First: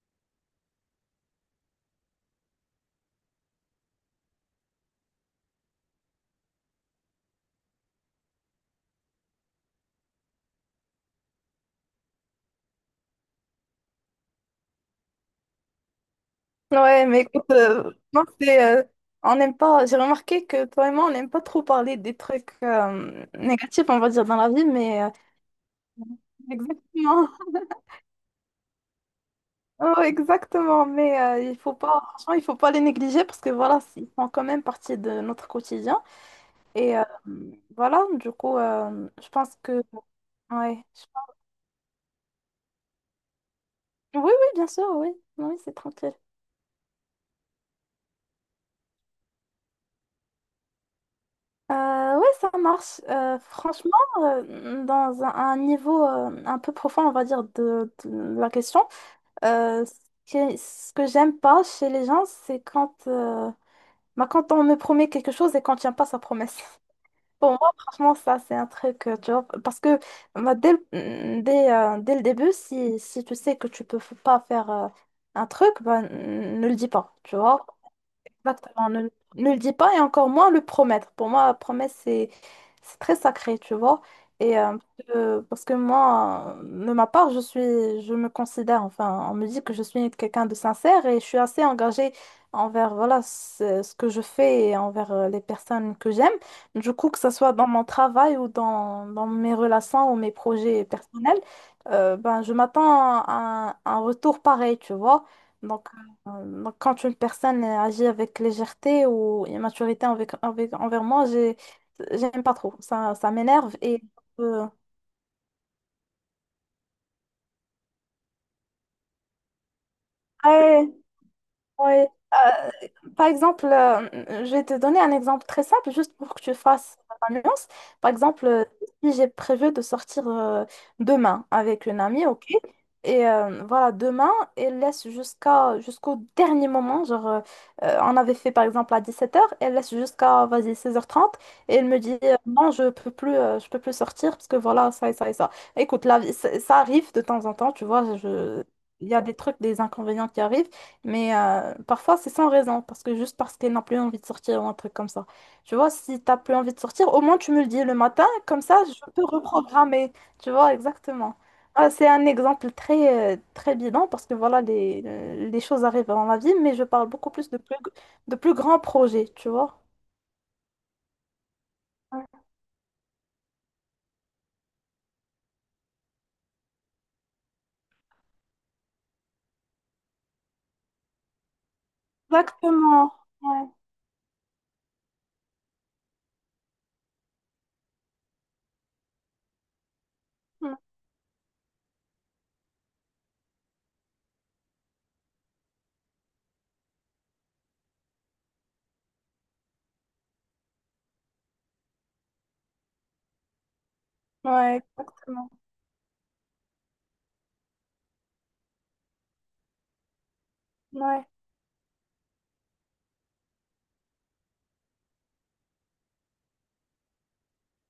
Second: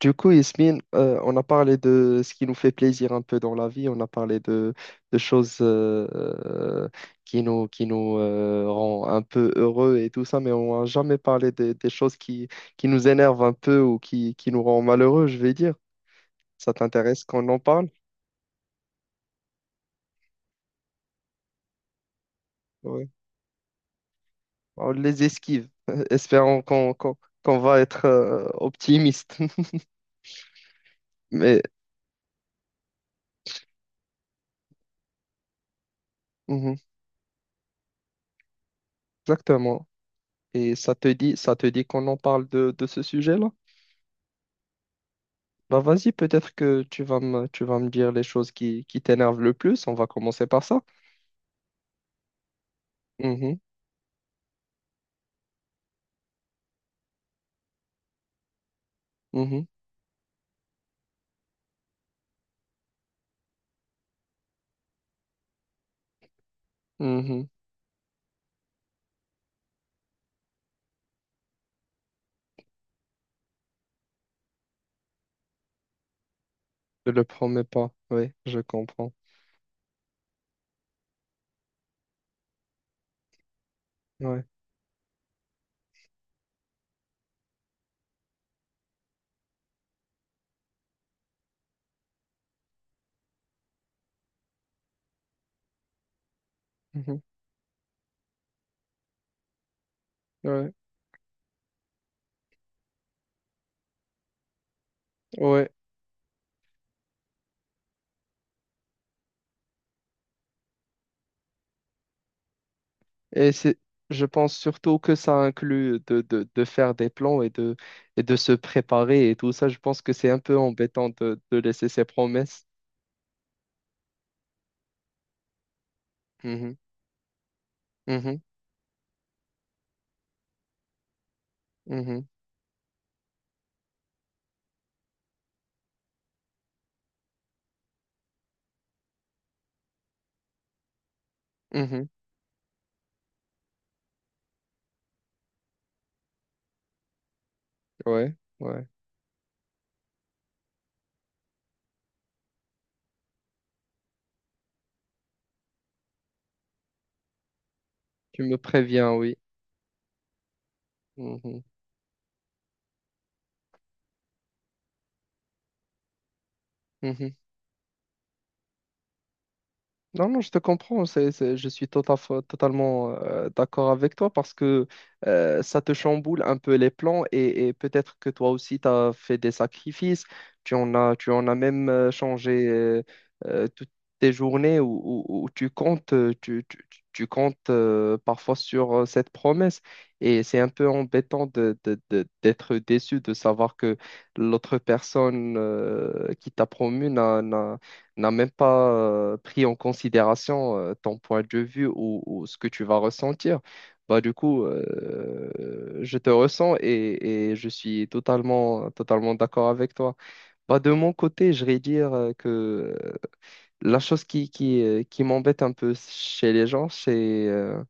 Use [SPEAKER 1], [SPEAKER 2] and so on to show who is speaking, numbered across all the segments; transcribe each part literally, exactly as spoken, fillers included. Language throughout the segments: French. [SPEAKER 1] Du coup, Yasmine, euh, on a parlé de ce qui nous fait plaisir un peu dans la vie, on a parlé de, de choses euh, euh, qui nous, qui nous euh, rend un peu heureux et tout ça, mais on n'a jamais parlé des des choses qui, qui nous énervent un peu ou qui, qui nous rend malheureux, je vais dire. Ça
[SPEAKER 2] Ouais, mais
[SPEAKER 1] t'intéresse
[SPEAKER 2] écoute,
[SPEAKER 1] qu'on en parle?
[SPEAKER 2] euh, moi, c'est, euh, on n'aime pas, j'ai remarqué que toi et moi, on n'aime pas trop parler des trucs
[SPEAKER 1] Ouais.
[SPEAKER 2] euh, négatifs, on va dire, dans la vie,
[SPEAKER 1] On
[SPEAKER 2] mais euh,
[SPEAKER 1] les esquive, espérons qu'on qu'on,
[SPEAKER 2] exactement,
[SPEAKER 1] qu'on va être euh, optimiste.
[SPEAKER 2] Oh, exactement, mais euh, il
[SPEAKER 1] Mais
[SPEAKER 2] faut pas, franchement, il faut pas les négliger parce que voilà, ils font quand même partie de notre quotidien.
[SPEAKER 1] mhm,
[SPEAKER 2] Et euh, voilà, du coup, euh, je pense que,
[SPEAKER 1] exactement. Et
[SPEAKER 2] ouais,
[SPEAKER 1] ça
[SPEAKER 2] je-
[SPEAKER 1] te dit,
[SPEAKER 2] pense-
[SPEAKER 1] ça te dit qu'on en parle de, de ce sujet-là?
[SPEAKER 2] oui, oui, bien sûr, oui, oui, c'est
[SPEAKER 1] Bah vas-y,
[SPEAKER 2] tranquille.
[SPEAKER 1] peut-être que tu vas me, tu vas me dire les choses qui, qui t'énervent le plus. On va commencer par ça.
[SPEAKER 2] Euh, ouais, ça marche. Euh,
[SPEAKER 1] Mhm,
[SPEAKER 2] franchement, euh, dans un, un niveau euh, un peu profond, on va dire, de, de la question,
[SPEAKER 1] mhm,
[SPEAKER 2] euh, ce que, ce que j'aime pas chez les gens, c'est quand, euh, bah, quand on me promet quelque chose et qu'on tient pas sa promesse.
[SPEAKER 1] mhm.
[SPEAKER 2] Pour moi, franchement, ça, c'est un truc, euh, tu vois, parce que bah, dès, le- mm, dès, euh, dès le début, si, si tu sais que tu peux f- pas faire euh, un truc, bah, mm, ne le dis
[SPEAKER 1] Je
[SPEAKER 2] pas,
[SPEAKER 1] le
[SPEAKER 2] tu
[SPEAKER 1] promets
[SPEAKER 2] vois.
[SPEAKER 1] pas. Oui, je
[SPEAKER 2] Exactement, ne,
[SPEAKER 1] comprends.
[SPEAKER 2] ne le dis pas et encore moins le promettre. Pour moi, la promesse, c'est c'est très sacré, tu vois.
[SPEAKER 1] Ouais,
[SPEAKER 2] Et euh, euh, parce que moi, euh, de ma part, je suis, je me considère, enfin, on me dit que je suis quelqu'un de sincère et je suis assez engagée envers, voilà, ce, ce que je fais et envers euh, les personnes que j'aime. Du coup, que
[SPEAKER 1] mhm,
[SPEAKER 2] ce soit dans mon travail ou dans, dans mes relations ou mes
[SPEAKER 1] ouais,
[SPEAKER 2] projets personnels, euh, ben, je m'attends à un, un retour pareil, tu vois.
[SPEAKER 1] ouais.
[SPEAKER 2] Donc, euh, donc, quand une personne euh, agit avec légèreté ou immaturité avec, avec- envers moi, j'ai, j'aime pas trop. Ça, ça
[SPEAKER 1] Et
[SPEAKER 2] m'énerve
[SPEAKER 1] c'est,
[SPEAKER 2] et
[SPEAKER 1] je pense
[SPEAKER 2] euh,
[SPEAKER 1] surtout que ça inclut de, de, de faire des plans et de, et de se préparer et tout ça. Je pense que c'est un peu
[SPEAKER 2] ouais,
[SPEAKER 1] embêtant de, de laisser ses
[SPEAKER 2] Ouais,
[SPEAKER 1] promesses.
[SPEAKER 2] euh, Par exemple, euh, je vais te donner un exemple très simple, juste pour que tu
[SPEAKER 1] Mhm,
[SPEAKER 2] fasses la nuance. Par
[SPEAKER 1] mhm,
[SPEAKER 2] exemple, euh, si j'ai prévu de sortir euh, demain avec une
[SPEAKER 1] mhm,
[SPEAKER 2] amie, ok, et euh, voilà, demain, elle laisse jusqu'à jusqu'au dernier moment, genre, euh, euh, on avait fait par exemple à dix-sept heures, elle laisse jusqu'à, vas-y, seize heures trente, et elle me
[SPEAKER 1] mhm.
[SPEAKER 2] dit, euh, non, je peux plus, euh, je peux plus sortir, parce que voilà, ça et ça et ça. Écoute, la vie, ça ça arrive de temps en temps, tu vois,
[SPEAKER 1] Ouais,
[SPEAKER 2] je...
[SPEAKER 1] ouais.
[SPEAKER 2] il y a des trucs, des inconvénients qui arrivent. Mais euh, parfois, c'est sans raison, parce que juste parce qu'elle n'a plus envie de sortir ou un truc comme ça. Tu vois, si t'as plus envie de sortir, au moins tu me le dis le matin,
[SPEAKER 1] Tu me
[SPEAKER 2] comme ça, je
[SPEAKER 1] préviens,
[SPEAKER 2] peux
[SPEAKER 1] oui.
[SPEAKER 2] reprogrammer. Tu vois, exactement.
[SPEAKER 1] Mhm,
[SPEAKER 2] Ah, c'est un exemple très, euh, très bidon, parce que voilà, les, euh, les choses arrivent dans la vie, mais je parle beaucoup
[SPEAKER 1] mhm.
[SPEAKER 2] plus de plus, de plus grands projets, tu vois.
[SPEAKER 1] Non, non, je te comprends. C'est, c'est- je suis tota-
[SPEAKER 2] Ouais.
[SPEAKER 1] totalement euh, d'accord avec toi parce que euh, ça te chamboule un peu les plans et, et peut-être que toi aussi, tu as fait des sacrifices. Tu en as, tu en as même euh, changé euh,
[SPEAKER 2] Exactement. Ouais.
[SPEAKER 1] euh, toutes tes journées où, où- où tu comptes, euh, tu, tu- tu- tu comptes euh, parfois sur euh, cette promesse. Et c'est un
[SPEAKER 2] Mm.
[SPEAKER 1] peu embêtant de, de- de- d'être déçu de savoir que l'autre personne euh, qui t'a promu n'a même pas euh, pris en considération euh, ton point de vue ou, ou ce que tu vas ressentir. Bah, du coup,
[SPEAKER 2] Ouais,
[SPEAKER 1] euh,
[SPEAKER 2] exactement.
[SPEAKER 1] je te ressens et, et je suis totalement, totalement d'accord avec toi. Bah, de mon
[SPEAKER 2] Ouais.
[SPEAKER 1] côté, je vais dire euh, que euh, la chose qui, qui, euh, qui m'embête un peu chez les gens, c'est, euh,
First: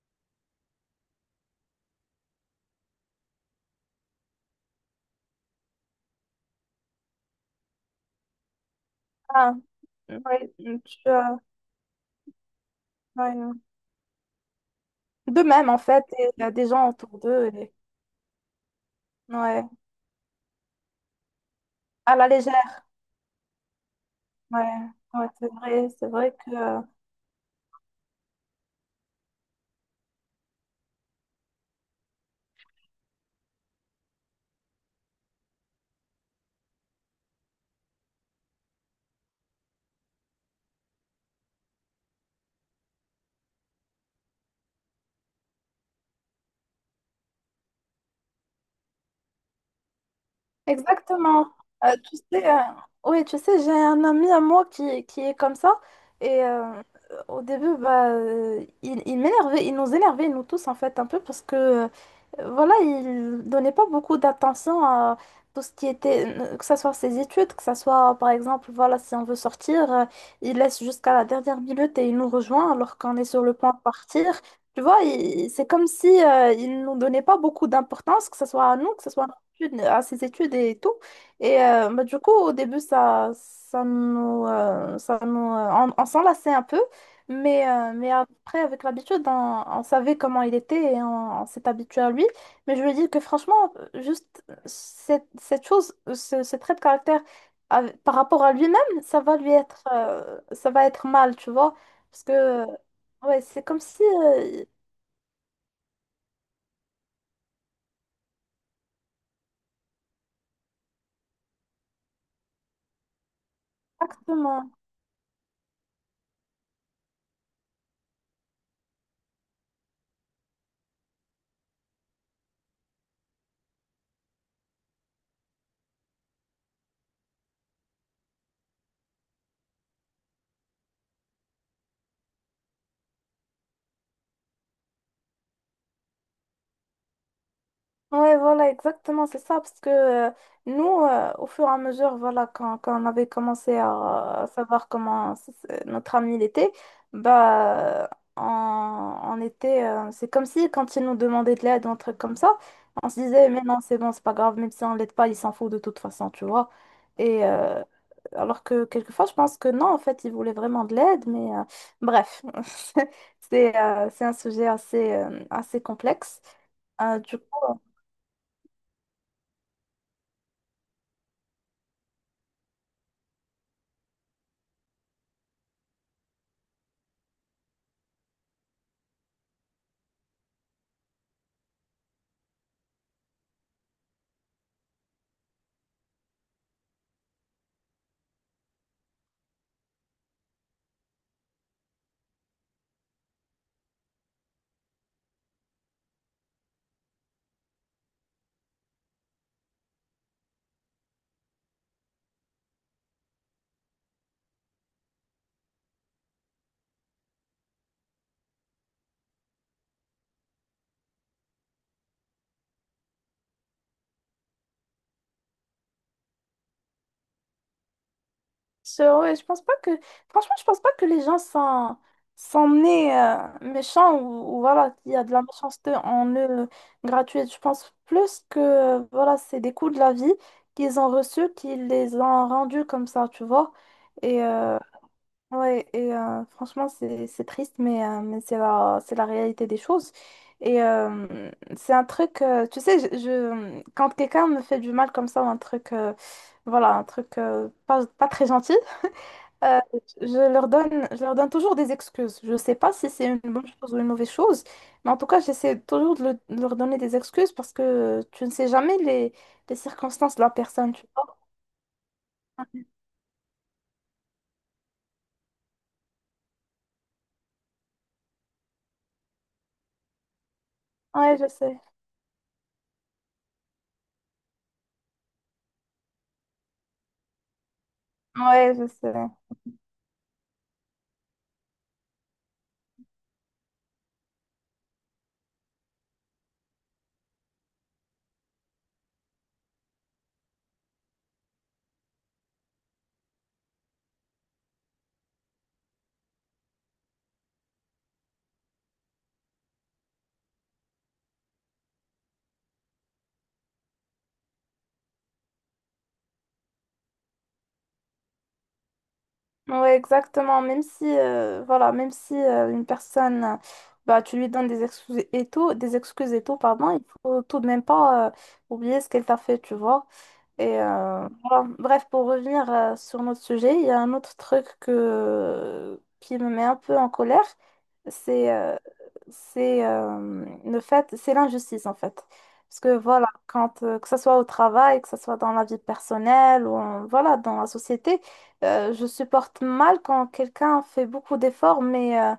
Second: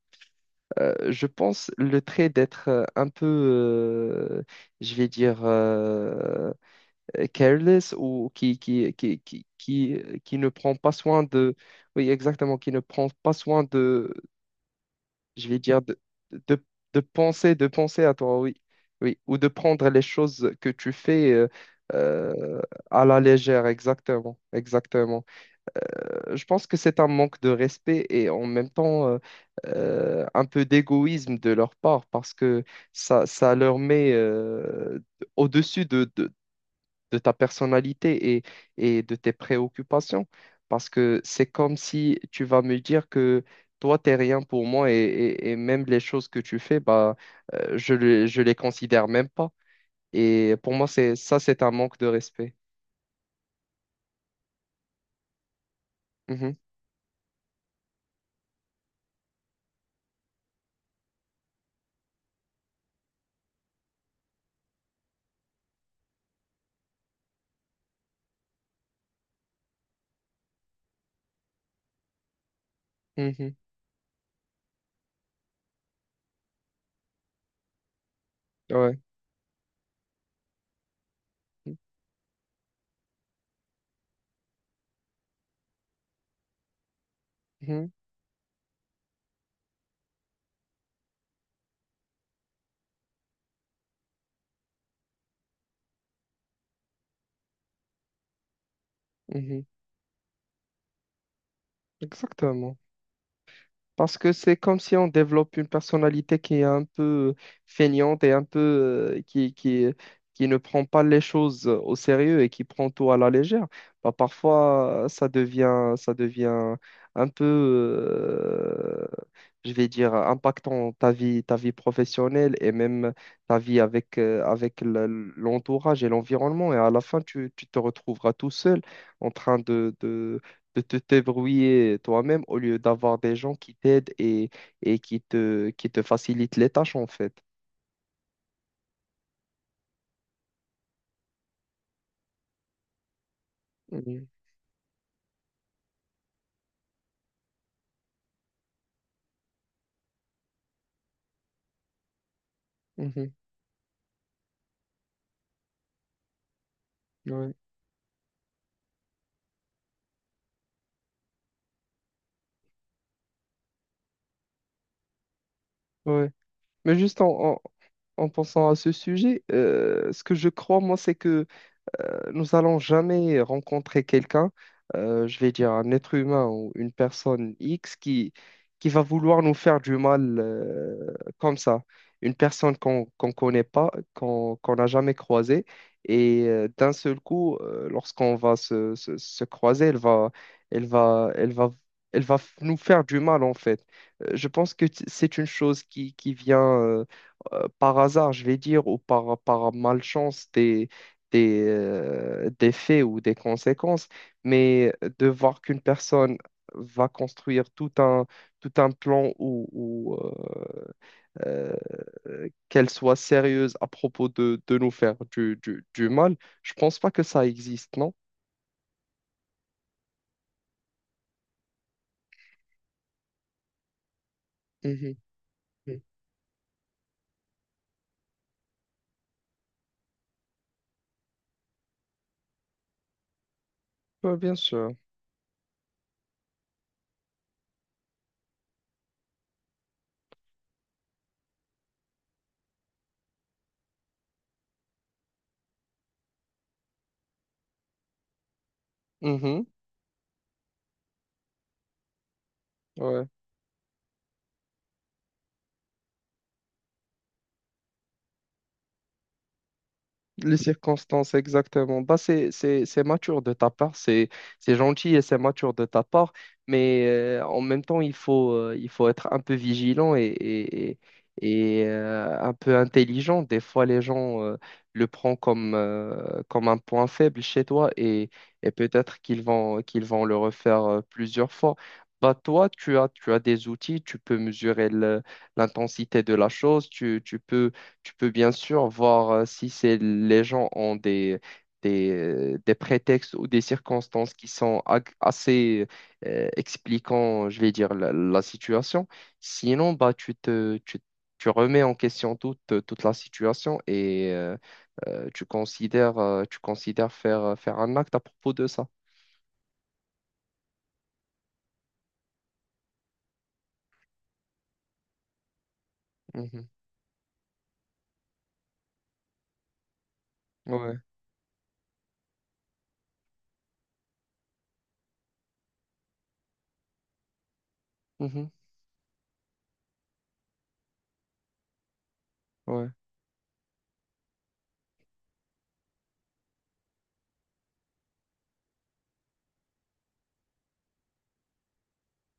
[SPEAKER 1] euh, je pense, le trait d'être euh, un peu, euh, je vais dire, euh, careless ou qui, qui, qui, qui,
[SPEAKER 2] Ah.
[SPEAKER 1] qui, qui ne
[SPEAKER 2] Ouais.
[SPEAKER 1] prend pas
[SPEAKER 2] Tu, euh,
[SPEAKER 1] soin de, oui, exactement, qui ne prend pas
[SPEAKER 2] ouais.
[SPEAKER 1] soin de,
[SPEAKER 2] De
[SPEAKER 1] je vais
[SPEAKER 2] même, en
[SPEAKER 1] dire, de,
[SPEAKER 2] fait, il y a
[SPEAKER 1] de,
[SPEAKER 2] des gens
[SPEAKER 1] de
[SPEAKER 2] autour d'eux.
[SPEAKER 1] penser, de
[SPEAKER 2] Et
[SPEAKER 1] penser à toi, oui, oui, ou de
[SPEAKER 2] Ouais.
[SPEAKER 1] prendre les choses que tu fais euh,
[SPEAKER 2] à la
[SPEAKER 1] euh,
[SPEAKER 2] légère.
[SPEAKER 1] à la légère, exactement,
[SPEAKER 2] Ouais,
[SPEAKER 1] exactement.
[SPEAKER 2] ouais, c'est vrai. C'est vrai
[SPEAKER 1] Euh, Je
[SPEAKER 2] que
[SPEAKER 1] pense que
[SPEAKER 2] euh,
[SPEAKER 1] c'est un manque de respect et en même temps euh, euh, un peu d'égoïsme de leur part parce que ça, ça leur met euh, au-dessus de de, de ta personnalité et, et de tes préoccupations. Parce que c'est comme si tu vas me dire que toi, t'es rien pour moi et, et- et même les choses que tu fais, bah, euh, je le- je les considère même pas. Et pour moi, c'est ça,
[SPEAKER 2] exactement.
[SPEAKER 1] c'est un
[SPEAKER 2] Euh,
[SPEAKER 1] manque de
[SPEAKER 2] tu sais,
[SPEAKER 1] respect.
[SPEAKER 2] euh, oui, tu sais, j'ai un ami à moi qui, qui est comme ça. Et
[SPEAKER 1] Mhm,
[SPEAKER 2] euh, au début, bah, euh, il, il m'énervait, il nous énervait, nous tous, en fait, un peu, parce que, euh, voilà, il donnait pas beaucoup d'attention à tout ce qui était, euh, que ce soit ses études, que ce soit, par exemple, voilà, si on veut sortir, euh, il laisse jusqu'à la dernière minute et il nous rejoint alors qu'on est sur le
[SPEAKER 1] mhm,
[SPEAKER 2] point de partir. Tu vois, il- c'est comme si, euh, il nous donnait pas beaucoup d'importance, que ce soit à nous,
[SPEAKER 1] ouais.
[SPEAKER 2] que ce soit études- à ses études et tout. Et euh, bah, du coup, au début, ça, ça nous, euh, ça nous, euh, on, on s'enlaçait un peu, mais,
[SPEAKER 1] Mhm,
[SPEAKER 2] euh, mais après, avec l'habitude, on, on savait comment il était et on, on s'est habitué à lui. Mais je lui dis que franchement, euh, juste euh, cette, cette chose, euh, ce, ce trait de caractère avec- par rapport à lui-même, ça va lui
[SPEAKER 1] mhm,
[SPEAKER 2] être, euh, ça va être mal, tu vois. Parce que, euh,
[SPEAKER 1] exactement.
[SPEAKER 2] ouais, c'est comme si...
[SPEAKER 1] Parce que c'est
[SPEAKER 2] euh,
[SPEAKER 1] comme si on développe une personnalité qui est un peu euh, feignante et un peu euh, qui, qui, qui ne prend pas les choses euh, au sérieux et qui prend tout à la légère. Bah,
[SPEAKER 2] Exactement.
[SPEAKER 1] parfois, ça devient, ça devient un peu, euh, je vais dire, impactant ta vie, ta vie professionnelle et même ta vie avec, euh, avec le- l'entourage et l'environnement. Et à la fin, tu, tu te retrouveras tout seul en train de de te débrouiller toi-même au lieu d'avoir des gens qui t'aident et, et qui te, qui te facilitent les tâches, en fait.
[SPEAKER 2] Ouais, voilà, exactement, c'est ça, parce que euh, nous, euh, au fur et à mesure, voilà, quand, quand on avait commencé
[SPEAKER 1] Mhm,
[SPEAKER 2] à, à savoir comment s- s- notre ami il était, bah, on, on était, euh, c'est comme si quand il nous demandait de l'aide, un truc comme ça, on se
[SPEAKER 1] mhm,
[SPEAKER 2] disait, mais non, c'est bon, c'est pas grave, même si on l'aide pas, il s'en fout de toute façon, tu vois. Et
[SPEAKER 1] ouais,
[SPEAKER 2] euh, alors que quelquefois, je pense que non, en fait, il voulait vraiment de l'aide, mais euh, bref, c'est euh, c'est un sujet assez, euh, assez
[SPEAKER 1] ouais.
[SPEAKER 2] complexe.
[SPEAKER 1] Mais
[SPEAKER 2] Euh,
[SPEAKER 1] juste
[SPEAKER 2] du coup,
[SPEAKER 1] en, en, en pensant à ce sujet, euh, ce que je crois, moi, c'est que nous allons jamais rencontrer quelqu'un, euh, je vais dire un être humain ou une personne X qui, qui va vouloir nous faire du mal euh, comme ça. Une personne qu'on qu'on connaît pas, qu'on qu'on n'a jamais croisée. Et euh, d'un seul coup, euh, lorsqu'on va se, se, se croiser, elle va, elle va, elle va, elle va f- nous faire du mal en fait. Euh, Je pense que t- c'est une chose qui, qui vient euh, euh, par hasard, je vais dire, ou par, par malchance des, euh, des faits ou des conséquences, mais de voir qu'une personne va construire tout un, tout un plan ou, ou, euh, euh, qu'elle soit sérieuse à propos de, de nous faire du, du, du mal, je pense pas que ça existe, non?
[SPEAKER 2] C'est vrai, je pense pas que. Franchement, je pense pas que les gens sont, sont nés euh, méchants ou, ou voilà, qu'il
[SPEAKER 1] Mhm.
[SPEAKER 2] y a de la méchanceté en eux euh, gratuite. Je pense plus que euh, voilà, c'est des coups de la vie qu'ils ont reçus, qu'ils les ont rendus comme ça, tu vois.
[SPEAKER 1] Ouais,
[SPEAKER 2] Et
[SPEAKER 1] bien
[SPEAKER 2] euh,
[SPEAKER 1] sûr.
[SPEAKER 2] ouais, et euh, franchement, c'est c'est triste, mais, euh, mais c'est la, c'est la réalité des choses. Et euh, c'est un truc, euh, tu sais, je, je- quand quelqu'un me fait du mal comme ça, ou un truc, euh, voilà, un truc euh, pas, pas très gentil.
[SPEAKER 1] Mhm.
[SPEAKER 2] Euh, je leur donne, je leur donne toujours des excuses. Je ne sais pas si
[SPEAKER 1] Ouais.
[SPEAKER 2] c'est une bonne chose ou une mauvaise chose, mais en tout cas, j'essaie toujours de, le- de leur donner des excuses parce que euh, tu ne sais jamais les, les circonstances de la
[SPEAKER 1] Les
[SPEAKER 2] personne, tu
[SPEAKER 1] circonstances,
[SPEAKER 2] vois.
[SPEAKER 1] exactement. Bah, c'est, c'est, c'est mature de ta part, c'est, c'est gentil et c'est mature de ta part, mais euh, en même temps, il faut, euh, il faut être un peu vigilant et, et, et-
[SPEAKER 2] Ouais, je sais.
[SPEAKER 1] et, euh, un peu intelligent. Des fois, les gens euh, le prennent comme, euh, comme un point faible chez toi et, et
[SPEAKER 2] Ouais, je sais.
[SPEAKER 1] peut-être qu'ils vont, qu'ils vont le refaire euh, plusieurs fois. Bah, toi, tu as, tu as des outils, tu peux mesurer le- l'intensité de la chose, tu, tu peux tu peux bien sûr voir euh, si c'est, les gens ont des, des, euh, des prétextes ou des circonstances qui sont ag- assez euh, expliquant, je vais dire, la, la situation. Sinon, bah, tu te, tu, tu remets en question toute, toute la situation et euh, euh, tu considères, euh, tu considères faire, euh, faire un acte à propos de ça.
[SPEAKER 2] Ouais, exactement. Même si, euh, voilà, même si euh, une personne, euh, bah, tu lui donnes des excuses et tout, des excuses et tout,
[SPEAKER 1] Mhm.
[SPEAKER 2] pardon, il faut tout de même pas euh, oublier ce qu'elle t'a fait, tu vois. Et
[SPEAKER 1] Ouais.
[SPEAKER 2] euh, voilà. Bref, pour revenir euh, sur notre sujet, il y a un autre truc que, qui me met un peu en colère,
[SPEAKER 1] Mhm.
[SPEAKER 2] c'est euh, c'est euh, le fait, c'est l'injustice en fait. Parce
[SPEAKER 1] Ouais.
[SPEAKER 2] que voilà, quand, euh, que ce soit au travail, que ce soit dans la vie personnelle ou en- voilà, dans la société, euh, je supporte mal quand quelqu'un fait beaucoup d'efforts, mais euh,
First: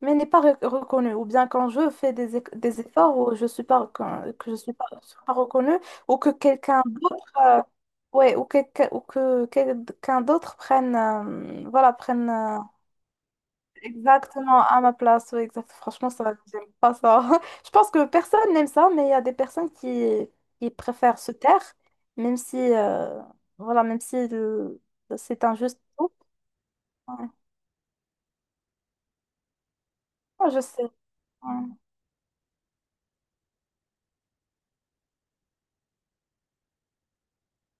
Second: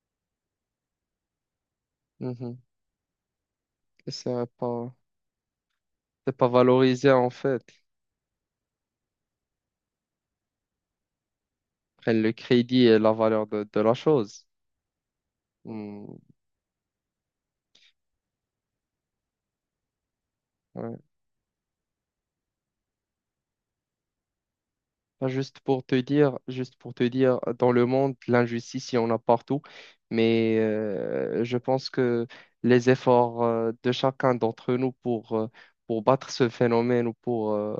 [SPEAKER 2] mais n'est pas re- reconnue. Ou bien quand je fais des, eff-
[SPEAKER 1] Mhm.
[SPEAKER 2] des efforts ou je suis pas,
[SPEAKER 1] Et
[SPEAKER 2] recon-
[SPEAKER 1] c'est
[SPEAKER 2] que je suis pas,
[SPEAKER 1] pas,
[SPEAKER 2] je suis pas reconnue, ou que
[SPEAKER 1] c'est pas
[SPEAKER 2] quelqu'un
[SPEAKER 1] valorisé en
[SPEAKER 2] d'autre, euh,
[SPEAKER 1] fait.
[SPEAKER 2] ouais, ou, quelqu'un- ou que quelqu'un d'autre prenne, euh, voilà,
[SPEAKER 1] Prennent
[SPEAKER 2] prenne
[SPEAKER 1] le
[SPEAKER 2] euh,
[SPEAKER 1] crédit et la valeur de, de la chose.
[SPEAKER 2] exactement à ma place. Ouais, exact. Franchement,
[SPEAKER 1] Hmm.
[SPEAKER 2] ça, j'aime pas ça. Je pense que personne n'aime ça, mais il y a des personnes qui, qui
[SPEAKER 1] Ouais.
[SPEAKER 2] préfèrent se taire, même si, euh, voilà, même si le-
[SPEAKER 1] Pas
[SPEAKER 2] c'est
[SPEAKER 1] Juste
[SPEAKER 2] injuste.
[SPEAKER 1] pour te dire, juste pour te
[SPEAKER 2] Ouais.
[SPEAKER 1] dire, dans le monde, l'injustice, il y en a partout,
[SPEAKER 2] Ouais,
[SPEAKER 1] mais
[SPEAKER 2] je sais.
[SPEAKER 1] euh, je
[SPEAKER 2] Ouais.
[SPEAKER 1] pense que les efforts euh, de chacun d'entre nous pour, euh, pour battre ce phénomène ou pour euh,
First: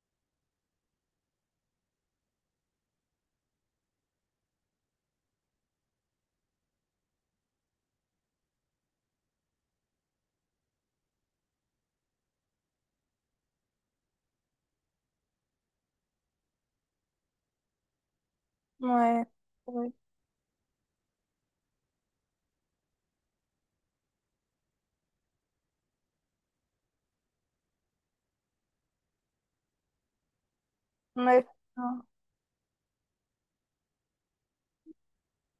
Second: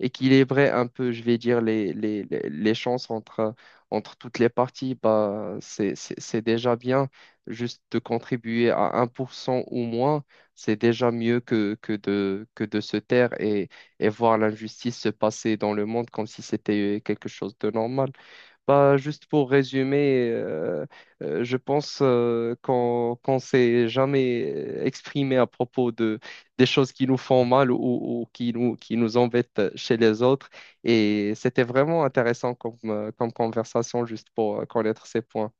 [SPEAKER 1] équilibrer un peu, je vais dire, les, les, les, les chances entre, entre toutes les parties, bah, c'est, c'est, c'est déjà bien. Juste de contribuer à un pour cent ou moins, c'est déjà mieux que, que de, que de se taire et voir l'injustice se passer dans le monde comme si c'était euh, quelque chose de normal. Bah, juste
[SPEAKER 2] Ouais.
[SPEAKER 1] pour résumer, euh, euh, je pense euh, qu'on qu'on s'est jamais euh, exprimé à propos de des choses qui nous font mal ou, ou qui nous qui nous embêtent chez les autres. Et
[SPEAKER 2] Ouais.
[SPEAKER 1] c'était
[SPEAKER 2] Ouais.
[SPEAKER 1] vraiment intéressant comme, euh, comme conversation juste pour euh, connaître ces points.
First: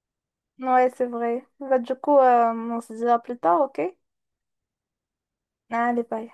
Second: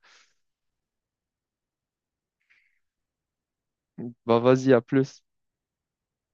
[SPEAKER 2] Ouais, c'est vrai. Bah, du coup, euh, on se dira plus tard, ok?
[SPEAKER 1] Bah, vas-y, à plus.
[SPEAKER 2] Allez, bye.